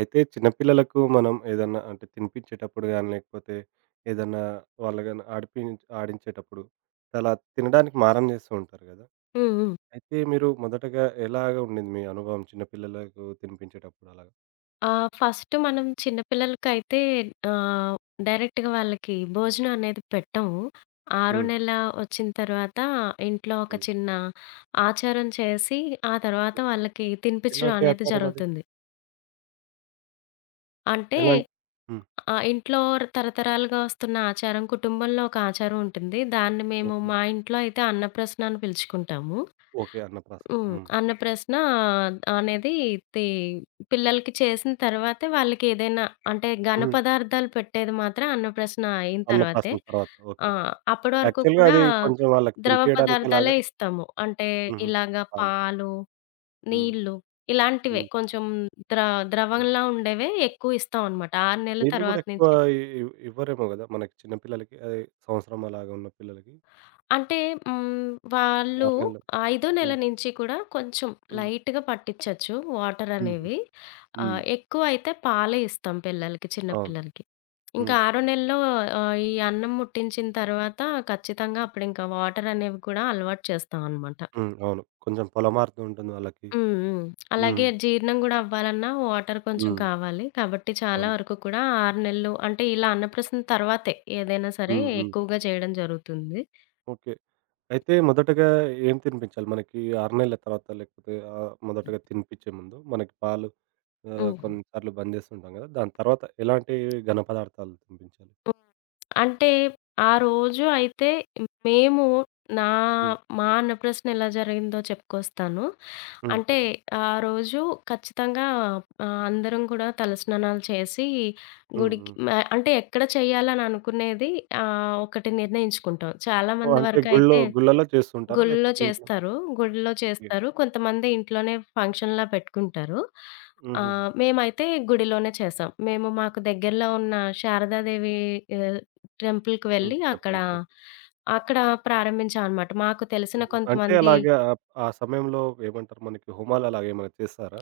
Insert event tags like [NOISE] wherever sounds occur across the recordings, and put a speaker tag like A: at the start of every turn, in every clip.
A: అయితే చిన్నపిల్లలకు మనం ఏదన్నా అంటే తినిపించేటప్పుడు గాని, లేకపోతే ఏదన్నా వాళ్ళు గాని ఆడించేటప్పుడు చాలా తినడానికి మారం చేస్తూ ఉంటారు గదా!
B: హ్మ్. హ్మ్.
A: అయితే మీరు మొదటగా ఎలాగ ఉండింది మీ అనుభవం చిన్న పిల్లలకు తినిపించేటప్పుడు అలాగా?
B: ఫస్ట్ మనం చిన్న పిల్లలకైతే ఆహ్, డైరెక్ట్‌గా వాళ్ళకి భోజనం అనేది పెట్టము. ఆరో
A: హ్మ్.
B: నెల వచ్చిన తర్వాత ఇంట్లో ఒక
A: హ్మ్.
B: చిన్న ఆచారం చేసి, ఆ తర్వాత
A: హ్మ్.
B: వాళ్ళకి తినిపించడం
A: ఎలాంటి
B: అనేది
A: ఆచారం అది?
B: జరుగుతుంది. అంటే
A: ఎలాం హ్మ్.
B: ఇంట్లో తరతరాలుగా వస్తున్న ఆచారం, కుటుంబంలో ఒక ఆచారం ఉంటుంది. దాన్ని మేము
A: ఓకే.
B: మా ఇంట్లో అయితే అన్నప్రసన అని పిలుచుకుంటాము.
A: ఓకే. అన్నప్రాసన.
B: హ్మ్.
A: హ్మ్.
B: అన్నప్రసన అనేది తి పిల్లలకి చేసిన తర్వాతే వాళ్ళకి ఏదైనా అంటే ఘన
A: హ్మ్.
B: పదార్థాలు పెట్టేది మాత్రం అన్నప్రసన అయిన తర్వాతే.
A: అన్నప్రాసన తర్వాత.
B: ఆ!
A: ఓకే.
B: అప్పటి వరకు
A: యాక్చువల్‌గా
B: కూడా
A: అది కొంచెం వాళ్ళకి
B: ద్రవ
A: తినిపియడానికి ఎలాగా?
B: పదార్థాలే ఇస్తాము. అంటే
A: హుహు.
B: ఇలాగ
A: పాలు.
B: పాలు
A: హ్మ్.
B: నీళ్ళు ఇలాంటివే
A: హ్మ్.
B: కొంచెం ద్ర
A: అవును.
B: ద్రవంలా ఉండేవే ఎక్కువిస్తామనమాట. 6 నెలల
A: నీళ్ళు గూడా
B: తర్వాత
A: ఎక్కువ
B: నుంచే.
A: ఇ ఇవ్ ఇవ్వరేమో గదా! మనకి చిన్న పిల్లలకి అది సంవత్సరం అలాగా ఉన్న పిల్లలకి
B: అంటే వాళ్ళు
A: 6 నెలలు.
B: ఐదో నెల
A: హ్మ్.
B: నుంచి కూడా కొంచెం
A: హ్మ్.
B: లైట్‌గా పట్టిచ్చచ్చు
A: హుహు.
B: వాటరనేవి.
A: హ్మ్.
B: ఎక్కువైతే పాలే ఇస్తాం పిల్లలకి, చిన్న
A: అవును.
B: పిల్లలకి. ఇంకా
A: హ్మ్.
B: ఆరో నెలలో ఈ అన్నం ముట్టించిన తర్వాత ఖచ్చితంగా అప్పుడింకా వాటరనేవి కూడా అలవాటు చేస్తామనమాట.
A: హ్మ్. అవును. కొంచెం పొలమార్పు ఉంటుంది వాళ్ళకి.
B: హ్మ్. హ్మ్. అలాగే
A: హ్మ్.
B: జీర్ణం గూడా అవ్వాలన్నా వాటర్ కొంచెం
A: హ్మ్.
B: కావాలి. కాబట్టి చాలా
A: అవును.
B: వరకు కూడా 6 నెలలు అంటే ఇలా అన్నప్రాసన తర్వాతే ఏదైనా సరే
A: హ్మ్. హ్మ్.
B: ఎక్కువగా చేయడం జరుగుతుంది.
A: ఓకే. అయితే మొదటగా ఏం తినిపించాలి? మనకి 6 నెలల తర్వాత లేకపోతే మొదటగా తినిపించే ముందు మనకి పాలు
B: హ్మ్.
A: కొన్ని సార్లు బంద్ చేస్తుంటాం గదా! దాని తర్వాత ఎలాంటి ఘన పదార్థాలు తినిపించాలి?
B: హ్మ్. అంటే ఆ రోజు అయితే మేము నా
A: హ్మ్.
B: మా అన్నప్రాసన ఎలా జరిగిందో చెప్పుకొస్తాను.
A: హ్మ్.
B: అంటే
A: చెప్పండి.
B: ఆ రోజు ఖచ్చితంగా అందరం కూడా తలస్నానాలు చేసి
A: హ్మ్.
B: గుడికి
A: హ్మ్.
B: అంటే ఎక్కడ చేయాలని అనుకునేది ఒకటి నిర్ణయించుకుంటాం. చాలా
A: ఓహ్!
B: మంది
A: అంటే గుళ్ళో
B: వరకైతే
A: గుళ్ళలో చేస్తుంటారా?
B: గుళ్ళో
A: లేకపోతే ఇంట్లో?
B: చేస్తారు. గుడిలో
A: ఓకే.
B: చేస్తారు. కొంతమంది ఇంట్లోనే ఫంక్షన్‌లా పెట్టుకుంటారు.
A: హుహుహు.
B: మేమైతే గుడిలోనే చేసాం. మేము మాకు దగ్గరలో ఉన్న శారదాదేవి ఆహ్, టెంపుల్‌కి
A: హ్మ్.
B: వెళ్ళి అక్కడ,
A: చెప్పులు. ఓకే.
B: అక్కడ ప్రారంభించాం అనమాట. మాకు తెలిసిన
A: హుహు. అంటే
B: కొంతమంది
A: అలాగా ఆ సమయంలో ఏమంటారు మనకి హోమాలు అలాగేమైనా చేస్తారా?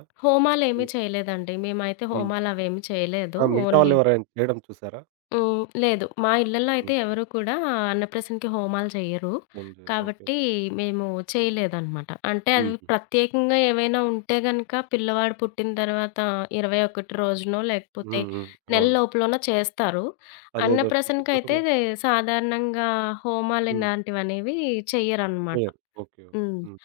A: ఈ
B: హోమాలేమీ చేయలేదండి. మేమైతే
A: హ్మ్.
B: హోమాలవేమీ చేయలేదు.
A: ఆ! మిగతా
B: ఓన్లీ
A: వాళ్ళెవరైనా చేయడం చూసారా?
B: హ్మ్. లేదు. మా ఇళ్లల్లో అయితే
A: హుహు.
B: ఎవరు కూడా అన్నప్రాసనకి హోమాలు చెయ్యరు.
A: ఏం జేయరు. ఓకే.
B: కాబట్టి మేము చేయలేదనమాట. అంటే అవి
A: హుహు.
B: ప్రత్యేకంగా ఏవైనా ఉంటే గనక పిల్లవాడు పుట్టిన తర్వాత 21 రోజునో లేకపోతే
A: హ్మ్. హ్మ్.
B: నెల
A: అవునవును.
B: లోపులోనో చేస్తారు.
A: అదేదో శుద్ధి
B: అన్నప్రాసనకైతే
A: కోసమే.
B: సాధారణంగా హోమాలు
A: హ్మ్.
B: ఇలాంటివనేవి చెయ్యరనమాట.
A: చేయరు. ఓకే. ఓకే.
B: హ్మ్.
A: హ్మ్.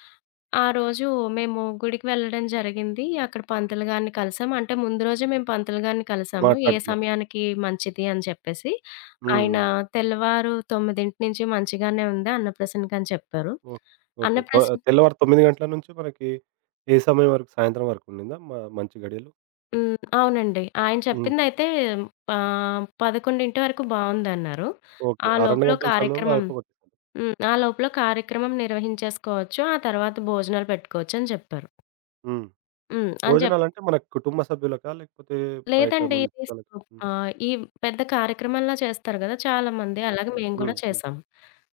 B: ఆ రోజు మేము గుడికి వెళ్ళడం జరిగింది. అక్కడ పంతులు గారిని కలిసాం. అంటే ముందు రోజే మేము పంతులు గారిని కలిసాము. ఏ
A: మాట్లాడుకున్నారు.
B: సమయానికి మంచిది అని చెప్పేసి.
A: హ్మ్.
B: ఆయన
A: హ్మ్.
B: తెల్లవారు 9 నుంచి మంచిగానే ఉంది అన్నప్రసన్నకని చెప్పారు.
A: ఓ ఓకే.
B: అన్నప్రసన్న
A: తెల్లవారు 9 గంటల నుంచి మనకి ఏ సమయం వరకు సాయంత్రం వరకు ఉండిందా మంచి గడియలు?
B: హ్మ్. అవునండి. ఆయన
A: హుహు.
B: చెప్పిందయితే 11 వరకు బావుందన్నారు.
A: ఓకే.
B: ఆ
A: ఆ 2
B: లోపల
A: గంటల సమయంలో
B: కార్యక్రమం
A: అయిపోగొట్టేసారు.
B: హ్మ్. ఆ లోపల కార్యక్రమం నిర్వహించేసుకోవచ్చు. ఆ తర్వాత భోజనాలు పెట్టుకోవచ్చు అని చెప్పారు.
A: హ్మ్.
B: హ్మ్. అని చెప్పారు.
A: భోజనాలంటే మన కుటుంబ సభ్యులకా? లేకపోతే బయట
B: లేదండి.
A: మన
B: ఇది
A: చుట్టాలకా? హ్మ్.
B: ఈ పెద్ద కార్యక్రమంలా చేస్తారు గదా! చాలామంది. అలాగే
A: ఓకే.
B: మేము కూడా
A: హ్మ్. హ్మ్.
B: చేసాం.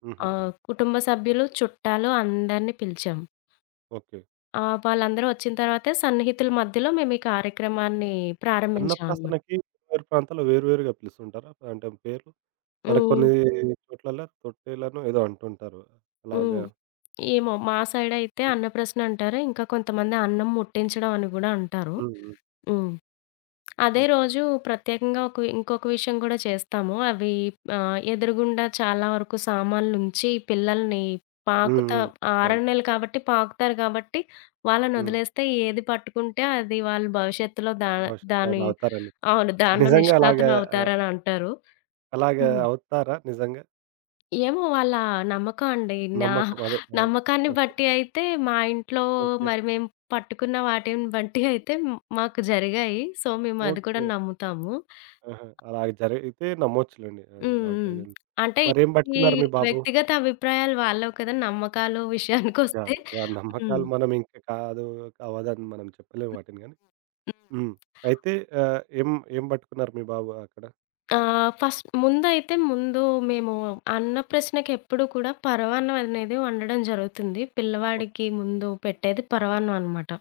A: హుహుహు.
B: కుటుంబ సభ్యులు, చుట్టాలు అందరిని పిలిచాం.
A: ఓకే.
B: వాళ్ళందరూ వచ్చిన తర్వాతే సన్నిహితుల మధ్యలో మేము ఈ కార్యక్రమాన్ని ప్రారంభించామనమాట.
A: అన్నప్రాసనకి వేరు ప్రాంతాల్లో వేరు వేరుగా పిలుస్తుంటారా? అంటే పేర్లు? మనకు
B: హ్మ్.
A: కొన్ని చోట్లల్లో తొట్టెలనో ఏదో అంటుంటారు.
B: హ్మ్.
A: అలాగా.
B: ఏమో మా సైడయితే
A: హ్మ్.
B: అన్నప్రసన అంటారు. ఇంకా కొంతమంది అన్నం ముట్టించడం అని గూడా అంటారు.
A: హ్మ్. హ్మ్.
B: హ్మ్. అదే
A: ఓకే.
B: రోజు ప్రత్యేకంగా ఒక ఇంకొక విషయం గూడా చేస్తాము. అవి ఎదురుగుండా చాలా వరకు సామాన్లుంచి పిల్లల్ని
A: హ్మ్.
B: పాకుతా
A: హ్మ్.
B: 6
A: అవును.
B: నెలలు కాబట్టి పాకుతారు కాబట్టి,
A: హ్మ్.
B: వాళ్ళనొదిలేస్తే ఏది పట్టుకుంటే అది వాళ్ళు భవిష్యత్తులో
A: భవిష్యత్తులో అది
B: దాని
A: అవుతారని.
B: అవును. దానిలో
A: నిజంగా అలాగా? ఆహ్,
B: నిష్ణాతులవుతారనంటారు.
A: అలాగా
B: హ్మ్.
A: అవుతారా నిజంగా?
B: ఏమో వాళ్ళ నమ్మకం అండి. నా
A: నమ్మకం అదే. అవును.
B: నమ్మకాన్ని
A: [LAUGHS]
B: బట్టి అయితే మా ఇంట్లో
A: ఓకే.
B: మరి మేము పట్టుకున్న వాటిని బట్టి అయితే మాకు జరిగాయి. సో, మేము అది కూడా
A: ఓకే.
B: నమ్ముతాము.
A: ఆహా! అలాగ జరిగితే నమ్మొచ్చులెండి. ఆహ్,
B: హ్మ్.
A: దాంట్లో
B: హ్మ్.
A: ఏదైనా.
B: అంటే
A: మరేం
B: మీ
A: పట్టుకున్నారు మీ బాబు?
B: వ్యక్తిగత అభిప్రాయాలు వాళ్ళవి కదా! నమ్మకాలు విషయానికొస్తే
A: యాహ్! యాహ్!
B: హ్మ్.
A: నమ్మకాలు మనం ఇంక కాదు, అవ్వదని మనం చెప్పలేం వాటిని గానీ.
B: హ్మ్.
A: హ్మ్. అయితే ఏం ఏం పట్టుకున్నారు మీ బాబు అక్కడ?
B: ఫస్ట్ ముందైతే ముందు మేము అన్న ప్రశ్నకి ఎప్పుడు కూడా పరమాన్నం అనేది వండడం జరుగుతుంది. పిల్లవాడికి
A: ఓకే.
B: ముందు పెట్టేది పరమాన్నం అనమాట.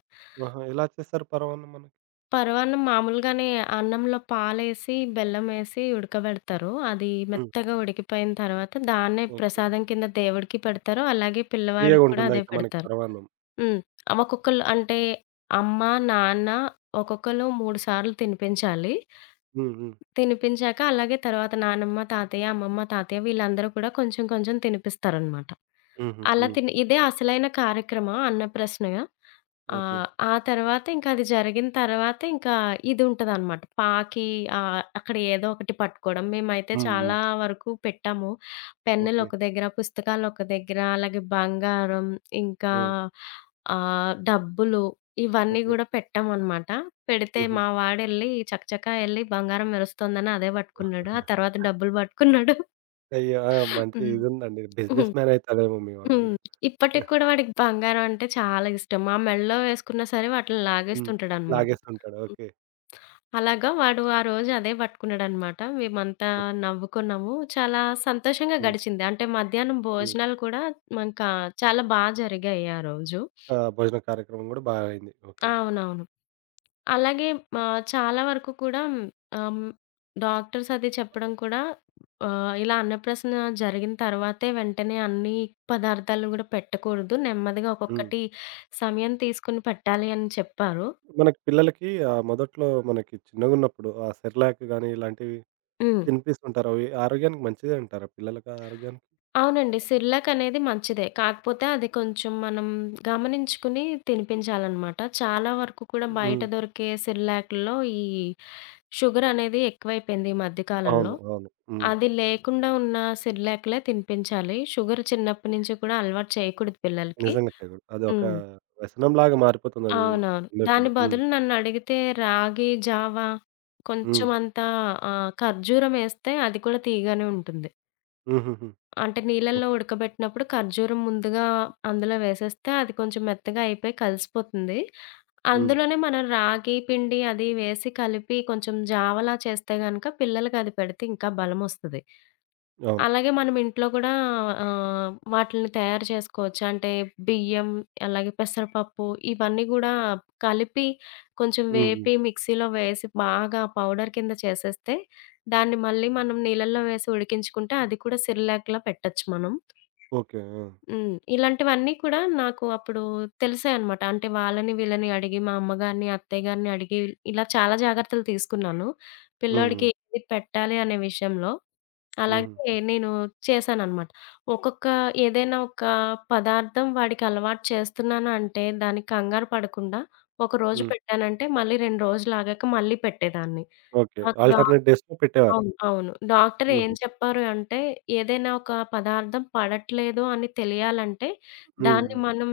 A: ఆహా! ఎలా చేస్తారు పరమాన్నం మనకి?
B: పరమాన్నం మామూలుగానే అన్నంలో పాలేసి, బెల్లమేసి ఉడకబెడతారు. అది
A: హ్మ్.
B: మెత్తగా ఉడికిపోయిన తర్వాత దాన్నే
A: ఓకే.
B: ప్రసాదం కింద దేవుడికి పెడతారు. అలాగే పిల్లవాడికి కూడా అదే
A: తియ్యగుంటుందయితే మనకి
B: పెడతారు.
A: పరమాన్నం.
B: హ్మ్. ఒక్కొక్కళ్ళు అంటే అమ్మ, నాన్న ఒక్కొక్కళ్ళు 3 సార్లు తినిపించాలి.
A: హ్మ్. హ్మ్.
B: తినిపించాక అలాగే తర్వాత నానమ్మ, తాతయ్య, అమ్మమ్మ, తాతయ్య వీళ్ళందరూ కూడా కొంచెం కొంచెం తినిపిస్తారనమాట.
A: హుహు.
B: అలా
A: హ్మ్.
B: తిని ఇదే అసలైన కార్యక్రమం అన్నప్రసనగా.
A: ఓకే.
B: ఆ తర్వాత ఇంకా అది జరిగిన తర్వాత ఇంకా ఇదుంటదనమాట. అక్కడ ఏదో ఒకటి పట్టుకోవడం. మేమైతే
A: హ్మ్. హ్మ్.
B: చాలా వరకు పెట్టాము. పెన్నులు
A: ఓకే.
B: ఒక దగ్గర, పుస్తకాలు ఒక దగ్గర, అలాగే బంగారం ఇంకా
A: హ్మ్.
B: డబ్బులు ఇవన్నీ
A: ఓకే.
B: గూడా పెట్టామనమాట. పెడితే
A: హుహు.
B: మా వాడెళ్ళి చకచకా ఎళ్లి బంగారం మెరుస్తోందని అదే పట్టుకున్నాడు. ఆ తర్వాత డబ్బులు పట్టుకున్నాడు.
A: అయ్యో! ఆ! మంచి
B: హ్మ్.
A: ఇదుందండి.
B: హ్మ్.
A: బిజినెస్ మ్యాన్ అయితాడేమో మీ వాడు
B: హ్మ్.
A: గూడా.
B: ఇప్పటికి
A: [LAUGHS]
B: కూడా వాడికి బంగారం అంటే చాలా ఇష్టం. మా మెడలో వేసుకున్నా సరే వాటిలిని
A: హ్మ్.
B: లాగేస్తుంటాడనమాట.
A: లాగేస్తుంటాడు.
B: హ్మ్.
A: ఓకే.
B: అలాగా వాడు ఆ రోజు అదే పట్టుకున్నాడనమాట. మేమంతా
A: ఓకే.
B: నవ్వుకున్నాము. చాలా సంతోషంగా
A: హ్మ్.
B: గడిచింది. అంటే మధ్యాహ్నం
A: హ్మ్.
B: భోజనాలు కూడా ఇంకా చాలా బా జరిగాయి ఆ రోజు.
A: ఆ! భోజన కార్యక్రమం గూడా బా అయింది. ఓకే.
B: అవునవును. అలాగే చాలా వరకు కూడా ఆహ్, డాక్టర్స్ అది చెప్పడం కూడా ఇలా అన్నప్రాసన జరిగిన తర్వాతే వెంటనే అన్ని పదార్థాలు గూడా పెట్టకూడదు. నెమ్మదిగా
A: హ్మ్.
B: ఒక్కొక్కటి సమయం తీసుకొని పెట్టాలి అని చెప్పారు.
A: మనకి పిల్లలకి మొదట్లో మనకి చిన్నగున్నప్పుడు ఆ సెర్లాక్ గాని ఇలాంటివి
B: హ్మ్.
A: తినిపిస్తుంటారు. అవి ఆరోగ్యానికి మంచిదే అంటారా పిల్లలకి ఆరోగ్యానికి?
B: అవునండి. సిర్లాక్ అనేది మంచిదే. కాకపోతే అది కొంచెం మనం గమనించుకుని తినిపించాలనమాట. చాలా వరకు కూడా బయట
A: హ్మ్.
B: దొరికే సిర్లాక్‌ల్లో ఈ షుగర్ అనేది ఎక్కువైపోయింది ఈ మధ్య కాలంలో.
A: అవును. అవును. హ్మ్.
B: అది లేకుండా ఉన్న సిర్లాక్‌లే తినిపించాలి. షుగర్ చిన్నప్పటి నుంచి కూడా అలవాటు చేయకూడదు పిల్లలకి.
A: నిజంగా చేయగూడదు. అదొక
B: హ్మ్.
A: వ్యసనంలాగా మారిపోతుందది
B: అవునవును.
A: ఉండే
B: దాని
A: కొద్దీ. హ్మ్.
B: బదులు నన్నడిగితే రాగి జావా
A: హ్మ్.
B: కొంచెం అంత ఖర్జూరం ఏస్తే అది కూడా తీయగానే ఉంటుంది.
A: హుహుహు.
B: అంటే నీళ్ళల్లో
A: ఓకే.
B: ఉడకబెట్టినప్పుడు ఖర్జూరం ముందుగా అందులో వేసేస్తే అది కొంచెం మెత్తగా అయిపోయి కలిసిపోతుంది.
A: హ్మ్.
B: అందులోనే మనం రాగి పిండి అది వేసి కలిపి కొంచెం జావలా చేస్తే గనక పిల్లలకది పెడితే ఇంకా బలమొస్తది.
A: అవును.
B: అలాగే మనం ఇంట్లో కూడా వాటిల్ని తయారు చేసుకోవచ్చు. అంటే బియ్యం, అలాగే పెసరపప్పు ఇవన్నీ గూడా కలిపి కొంచెం
A: హ్మ్. హ్మ్.
B: వేపి మిక్సీలో వేసి బాగా పౌడర్ కింద చేసేస్తే, దాన్ని మళ్ళీ మనం నీళ్ళల్లో వేసి ఉడికించుకుంటే అది కూడా సిర్‌లాక్‌లా పెట్టొచ్చు మనం.
A: ఓకే. ఆ!
B: హ్మ్. ఇలాంటివన్నీ కూడా నాకు అప్పుడు తెలిసాయన్నమాట. అంటే వాళ్ళని వీళ్ళని అడిగి మా అమ్మగారిని, అత్తయ్య గారిని అడిగి ఇలా చాలా జాగ్రత్తలు తీసుకున్నాను.
A: హ్మ్.
B: పిల్లోడికి
A: హ్మ్.
B: ఏది పెట్టాలి అనే విషయంలో.
A: హుహు.
B: అలాగే నేను చేశాననమాట. ఒక్కొక్క ఏదైనా ఒక పదార్థం వాడికి అలవాటు చేస్తున్నాను అంటే, దానికి కంగారు పడకుండా ఒక రోజు
A: హ్మ్.
B: పెట్టానంటే, మళ్ళీ 2 రోజులాగాక మళ్ళీ పెట్టేదాన్ని.
A: ఓకే.
B: నాకు డాక్
A: ఆల్టర్‌నేట్ డేస్‌లో పెట్టేవారు.
B: అవును. అవును. డాక్టర్ ఏం
A: హుహు.
B: చెప్పారు అంటే, ఏదైనా ఒక పదార్థం పడట్లేదు అని తెలియాలంటే,
A: హ్మ్.
B: దాన్ని
A: హ్మ్.
B: మనం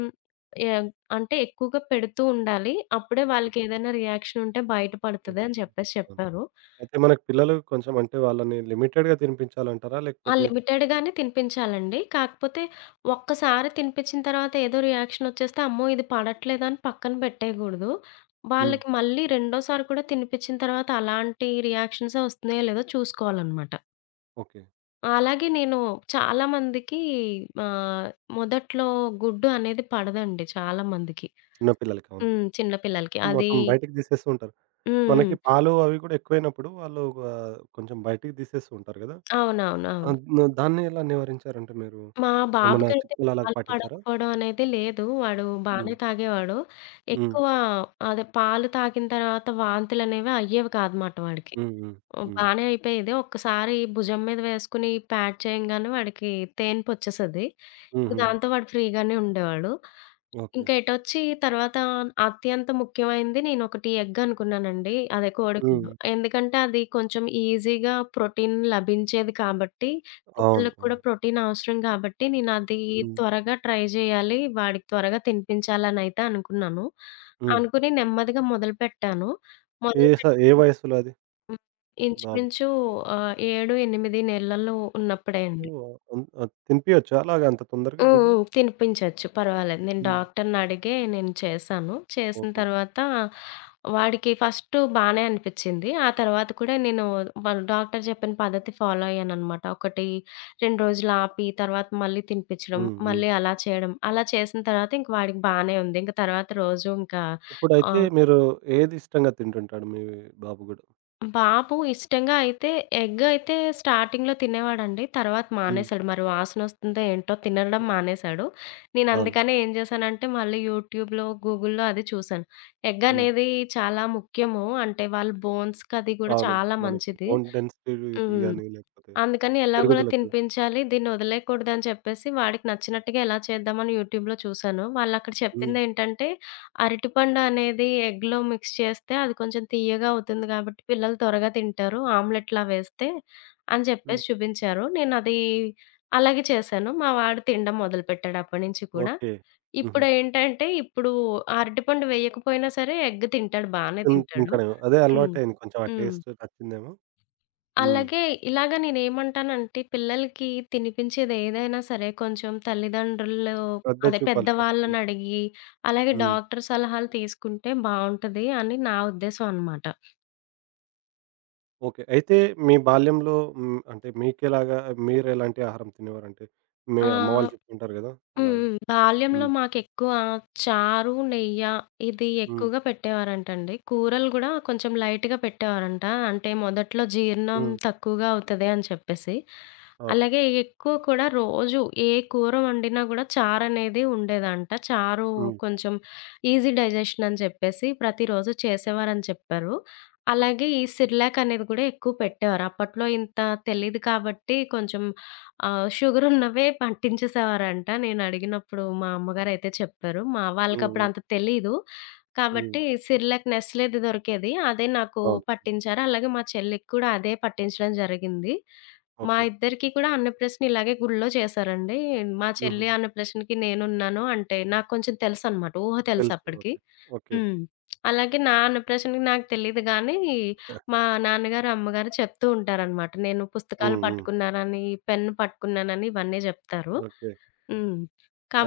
B: ఏం అంటే ఎక్కువగా పెడుతూ ఉండాలి. అప్పుడే వాళ్ళకి
A: ఓకే.
B: ఏదైనా రియాక్షన్ ఉంటే బయట పడతది
A: ఓకే.
B: అని చెప్పేసి
A: ఆ!
B: చెప్పారు.
A: అయితే మనకు పిల్లలు కొంచెం అంటే వాళ్ళని లిమిటెడ్‌గా తినిపించాలంటారా?
B: ఆ!
A: లేకపోతే?
B: లిమిటెడ్‌గానే తినిపించాలండి. కాకపోతే ఒక్కసారి తినిపించిన తర్వాత ఏదో రియాక్షన్ ఒచ్చేస్తే, అమ్మో! ఇది పడట్లేదని పక్కన పెట్టేయగూడదు.
A: హ్మ్.
B: వాళ్ళకి మళ్ళీ రెండోసారి కూడా తినిపించిన తర్వాత అలాంటి రియాక్షన్సే ఒస్తున్నాయో లేదో చూసుకోవాలనమాట.
A: ఓకే.
B: అలాగే నేను చాలా మందికి ఆహ్, మొదట్లో గుడ్డు అనేది పడదండి చాలా మందికి.
A: చిన్న పిల్లలకి అవును.
B: హ్మ్. చిన్న పిల్లలకి. అది
A: మొత్తం బయటికి తీసేస్తూ ఉంటారు.
B: హ్మ్.
A: మనకి
B: హ్మ్.
A: పాలు అవి కూడా ఎక్కువైనప్పుడు వాళ్ళు కొంచెం బయటికి తీసేస్తూ ఉంటారు గదా!
B: అవునవును. అవును.
A: ఆహ్, న దాన్ని ఎలా నివారించారంటే మీరు?
B: మా
A: ఏమన్నా
B: బాబుకైతే
A: చిట్కాలు అలాగ
B: పాలు
A: పాటించారా?
B: పడకపోవడం అనేది లేదు. వాడు బానే
A: హ్మ్.
B: తాగేవాడు.
A: హ్మ్.
B: ఎక్కువ అదే పాలు తాగిన తర్వాత వాంతులనేవి అయ్యేవి కాదన్నమాట వాడికి.
A: హ్మ్. హ్మ్.
B: హ్మ్.
A: హ్మ్.
B: బానే అయిపోయేది. ఒక్కసారి భుజం మీద వేసుకొని ప్యాడ్ చేయంగానే వాడికి తేన్పొచ్చేసేది. ఇంక
A: హుహుహు.
B: దాంతో వాడు ఫ్రీగానే ఉండేవాడు.
A: ఓకే.
B: ఇంకా ఎటొచ్చి తర్వాత అత్యంత ముఖ్యమైనది నేనొకటి ఎగ్ అనుకున్నానండి. అదే కోడిగుడ్డు.
A: హ్మ్.
B: ఎందుకంటే అది కొంచెం ఈజీగా ప్రోటీన్ లభించేది కాబట్టి,
A: అవును.
B: పిల్లలకి కూడా
A: అవును.
B: ప్రోటీన్ అవసరం కాబట్టి, నేనది
A: హ్మ్.
B: త్వరగా ట్రై జేయాలి. వాడికి త్వరగా తినిపించాలనైతే అనుకున్నాను.
A: హ్మ్.
B: అనుకుని నెమ్మదిగా మొదలుపెట్టాను. మొదలుపెట్టి
A: ఏ వయస్సులో అది
B: హ్మ్.
A: బాబుకు?
B: ఇంచుమించు 7, 8 నెలలు ఉన్నప్పుడే అండి.
A: అన్ తినిపియొచ్చా అలాగ అంత తొందరగా
B: హ్మ్.
A: గుడ్డు?
B: హ్మ్. తినిపించొచ్చు. పర్వాలేదు. నేను
A: హ్మ్.
B: డాక్టర్‌నడిగే నేను చేశాను. చేసిన
A: ఓకే.
B: తర్వాత వాడికి ఫస్టు బానే అనిపిచ్చింది. ఆ తర్వాత కూడా నేను వాళ్ళు డాక్టర్ చెప్పిన పద్ధతి ఫాలో అయ్యాననమాట. ఒకటి 2 రోజులు ఆపి తర్వాత మళ్ళీ తినిపించడం,
A: హ్మ్. హ్మ్.
B: మళ్ళీ అలా చేయడం. అలా చేసిన తర్వాత ఇంక వాడికి బానే ఉంది. ఇంక తర్వాత రోజు ఇంకా
A: ఇప్పుడైతే
B: ఆహ్
A: మీరు ఏది ఇష్టంగా తింటుంటాడు మీ బాబు గూడా?
B: బాబు ఇష్టంగా అయితే ఎగ్ అయితే స్టార్టింగ్‌లో తినేవాడండి. తర్వాత
A: హ్మ్.
B: మానేసాడు. మరి వాసనొస్తుందో ఏంటో తినడం మానేసాడు. నేను
A: అవును.
B: అందుకనే ఏం చేశానంటే మళ్ళీ యూట్యూబ్‌లో, గూగుల్‌లో అది చూశాను. ఎగ్
A: హ్మ్.
B: అనేది చాలా ముఖ్యము. అంటే వాళ్ళ బోన్స్‌కది కూడా
A: అవును.
B: చాలా
A: మనకి
B: మంచిది.
A: బోన్ డెన్సిటీకి
B: హ్మ్.
A: గాని లేకపోతే
B: అందుకని ఎలాగోలా
A: పెరుగుదలకి.
B: తినిపించాలి. దీన్నొదిలేయకూడదని చెప్పేసి, వాడికి నచ్చినట్టుగా ఎలా చేద్దామని యూట్యూబ్‌లో చూశాను. వాళ్ళక్కడ
A: హ్మ్.
B: చెప్పిందేంటంటే, అరటిపండు అనేది ఎగ్‌లో మిక్స్ చేస్తే అది కొంచెం తియ్యగా అవుతుంది గాబట్టి, పిల్లలు త్వరగా తింటారు ఆమ్లెట్‌లా వేస్తే అని
A: హ్మ్.
B: చెప్పేసి చూపించారు. నేనది అలాగే చేశాను. మా వాడు తినడం మొదలుపెట్టాడు అప్పటినుంచి కూడా.
A: ఓకే. హుహు.
B: ఇప్పుడేంటంటే, ఇప్పుడు అరటిపండు వేయకపోయినా సరే ఎగ్ తింటాడు బానే తింటాడు.
A: తింటాడేమో. అదే
B: హ్మ్.
A: అలవాటయింది కొంచెం ఆ
B: హ్మ్.
A: టేస్ట్ నచ్చిందేమో. హ్మ్.
B: అలాగే ఇలాగ నేనేమంటానంటే, పిల్లలకి తినిపించేదేదైనా సరే కొంచెం తల్లిదండ్రులు
A: శ్రద్ధ
B: అదే
A: చూపాలి ఫస్ట్.
B: పెద్దవాళ్ళనడిగి, అలాగే
A: హ్మ్.
B: డాక్టర్ సలహాలు తీసుకుంటే బావుంటది అని నా ఉద్దేశం అనమాట.
A: ఓకే. అయితే మీ బాల్యంలో హ్మ్, అంటే మీకెలాగా మీరెలాంటి ఆహారం తినేవారంటే మీ
B: ఆ!
A: అమ్మ వాళ్ళు చెప్తుంటారు గదా!
B: హ్మ్.
A: అలాగా.
B: హ్మ్. బాల్యంలో
A: హ్మ్.
B: మాకెక్కువ చారు, నెయ్య ఇది
A: హ్మ్.
B: ఎక్కువగా పెట్టేవారంటండి. కూరలు గూడా కొంచెం లైట్‌గా పెట్టేవారంట. అంటే మొదట్లో జీర్ణం
A: హ్మ్.
B: తక్కువగా అవుతది అని చెప్పేసి.
A: అవును.
B: అలాగే ఎక్కువ కూడా రోజు ఏ కూర వండినా గూడా చారనేది ఉండేదంట. చారు
A: హ్మ్.
B: కొంచెం ఈజీ డైజెషన్ అని చెప్పేసి ప్రతిరోజు చేసేవారని చెప్పారు. అలాగే ఈ సిర్లాక్ అనేది గూడా ఎక్కువ పెట్టేవారు. అప్పట్లో ఇంత తెలీదు కాబట్టి కొంచెం ఆ! షుగరున్నవే పట్టించేసేవారంట. నేనడిగినప్పుడు మా అమ్మగారైతే చెప్పారు. మా వాళ్ళకప్పుడు
A: హ్మ్.
B: అంత తెలీదు.
A: హ్మ్. హ్మ్.
B: కాబట్టి సిర్‌లాక్, నెస్లేది దొరికేది. అదే నాకు
A: అవును.
B: పట్టించారు. అలాగే మా చెల్లికి కూడా అదే పట్టించడం జరిగింది. మా
A: ఓకే.
B: ఇద్దరికీ కూడా అన్నప్రాసన ఇలాగే గుడిలో చేశారండి. మా చెల్లి
A: హుహుహు.
B: అన్నప్రాసనకి నేనున్నాను. అంటే నాకు కొంచెం తెలుసనమాట. ఊహ
A: తెలుసు.
B: తెలుసప్పటికి.
A: ఓకే. ఓకే.
B: హ్మ్. అలాగే నా అన్నప్రాషన్‌కి నాకు తెలీదు గానీ, మా
A: [LAUGHS]
B: నాన్నగారు, అమ్మగారు చెప్తూ ఉంటారనమాట. నేను
A: ఆ!
B: పుస్తకాలు
A: హ్మ్. హ్మ్.
B: పట్టుకున్నానని, పెన్ను పట్టుకున్నానని ఇవన్నీ జెప్తారు.
A: ఓకే.
B: హ్మ్.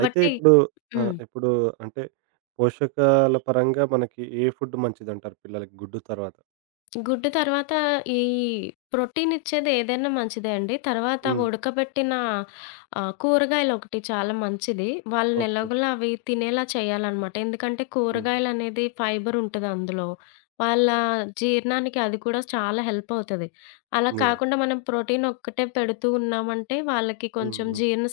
A: అయితే ఇప్పుడు ఆ!
B: హ్మ్.
A: ఇప్పుడు అంటే పోషకాల పరంగా మనకి ఏ ఫుడ్ మంచిదంటారు పిల్లలకి గుడ్డు తర్వాత?
B: గుడ్డు తర్వాత ఈ ప్రోటీన్ ఇచ్చేది ఏదైనా మంచిదే అండి. తర్వాత
A: హ్మ్.
B: ఉడకబెట్టిన కూరగాయలొకటి చాలా మంచిది. వాళ్ళని
A: ఓకే.
B: ఎలాగోలా అవి తినేలా చేయాలనమాట. ఎందుకంటే
A: హ్మ్.
B: కూరగాయలనేది ఫైబర్ ఉంటది అందులో. వాళ్ళ జీర్ణానికి అది కూడా చాలా హెల్ప్ అవుతది. అలా
A: నిజంగా.
B: కాకుండా మనం ప్రోటీన్ ఒక్కటే పెడుతూ ఉన్నామంటే వాళ్ళకి
A: హ్మ్.
B: కొంచెం
A: హ్మ్.
B: జీర్ణ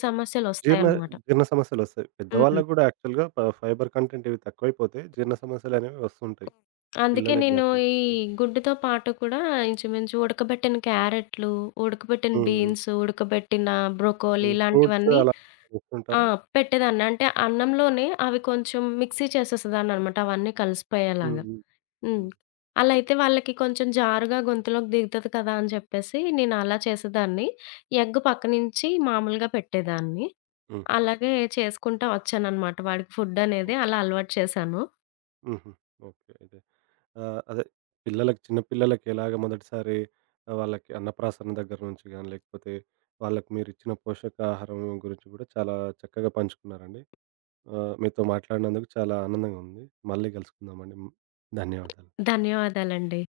A: జీర్ణ
B: సమస్యలొస్తాయన్నమాట.
A: జీర్ణ సమస్యలొస్తాయి.
B: హ్మ్.
A: పెద్దవాళ్ళకి గూడా యాక్చువల్‌గా ఫైబర్ కంటెంట్ ఇవి తక్కువైపోతే జీర్ణ సమస్యలనేవి వస్తుంటాయి.
B: అందుకే
A: పిల్లలకి
B: నేను
A: గాకుండా.
B: ఈ
A: హ్మ్.
B: గుడ్డుతో పాటు కూడా ఇంచుమించు ఉడకబెట్టిన క్యారెట్లు, ఉడకబెట్టిన
A: హ్మ్.
B: బీన్స్, ఉడకబెట్టిన బ్రోకోలీ
A: హ్మ్. ఫ్రూట్స్
B: ఇలాంటివన్నీ
A: అలా
B: ఆ!
A: ఇస్తుంటారా?
B: పెట్టేదాన్ని. అంటే అన్నంలోనే అవి కొంచెం మిక్సీ చేసేసేదాన్ననమాట అవన్నీ
A: హ్మ్.
B: కలిసిపోయేలాగా.
A: హ్మ్.
B: హ్మ్.
A: హ్మ్.
B: అలా అయితే వాళ్ళకి కొంచెం జారుగా గొంతులోకి దిగుతది కదా! అని చెప్పేసి నేను అలా చేసేదాన్ని. ఎగ్ పక్కనుంచి మామూలుగా పెట్టేదాన్ని.
A: హుహుహు.
B: అలాగే చేసుకుంటా వచ్చాననమాట. వాడికి ఫుడ్ అనేది
A: ఓకే.
B: అలా అలవాటు చేశాను.
A: హుహు. ఓకే. అయితే అదే పిల్లలకి చిన్న పిల్లలకి ఎలాగ మొదటిసారి వాళ్ళకి అన్నప్రాసన దగ్గర నుంచి గాని, లేకపోతే వాళ్ళకి మీరిచ్చిన పోషకాహారం గురించి గూడా చాలా చక్కగా పంచుకున్నారండి. ఆహ్, మీతో మాట్లాడినందుకు చాలా ఆనందంగా ఉంది. మళ్ళీ కలుసుకుందామండి. ధన్యవాదాలు.
B: ధన్యవాదాలండి.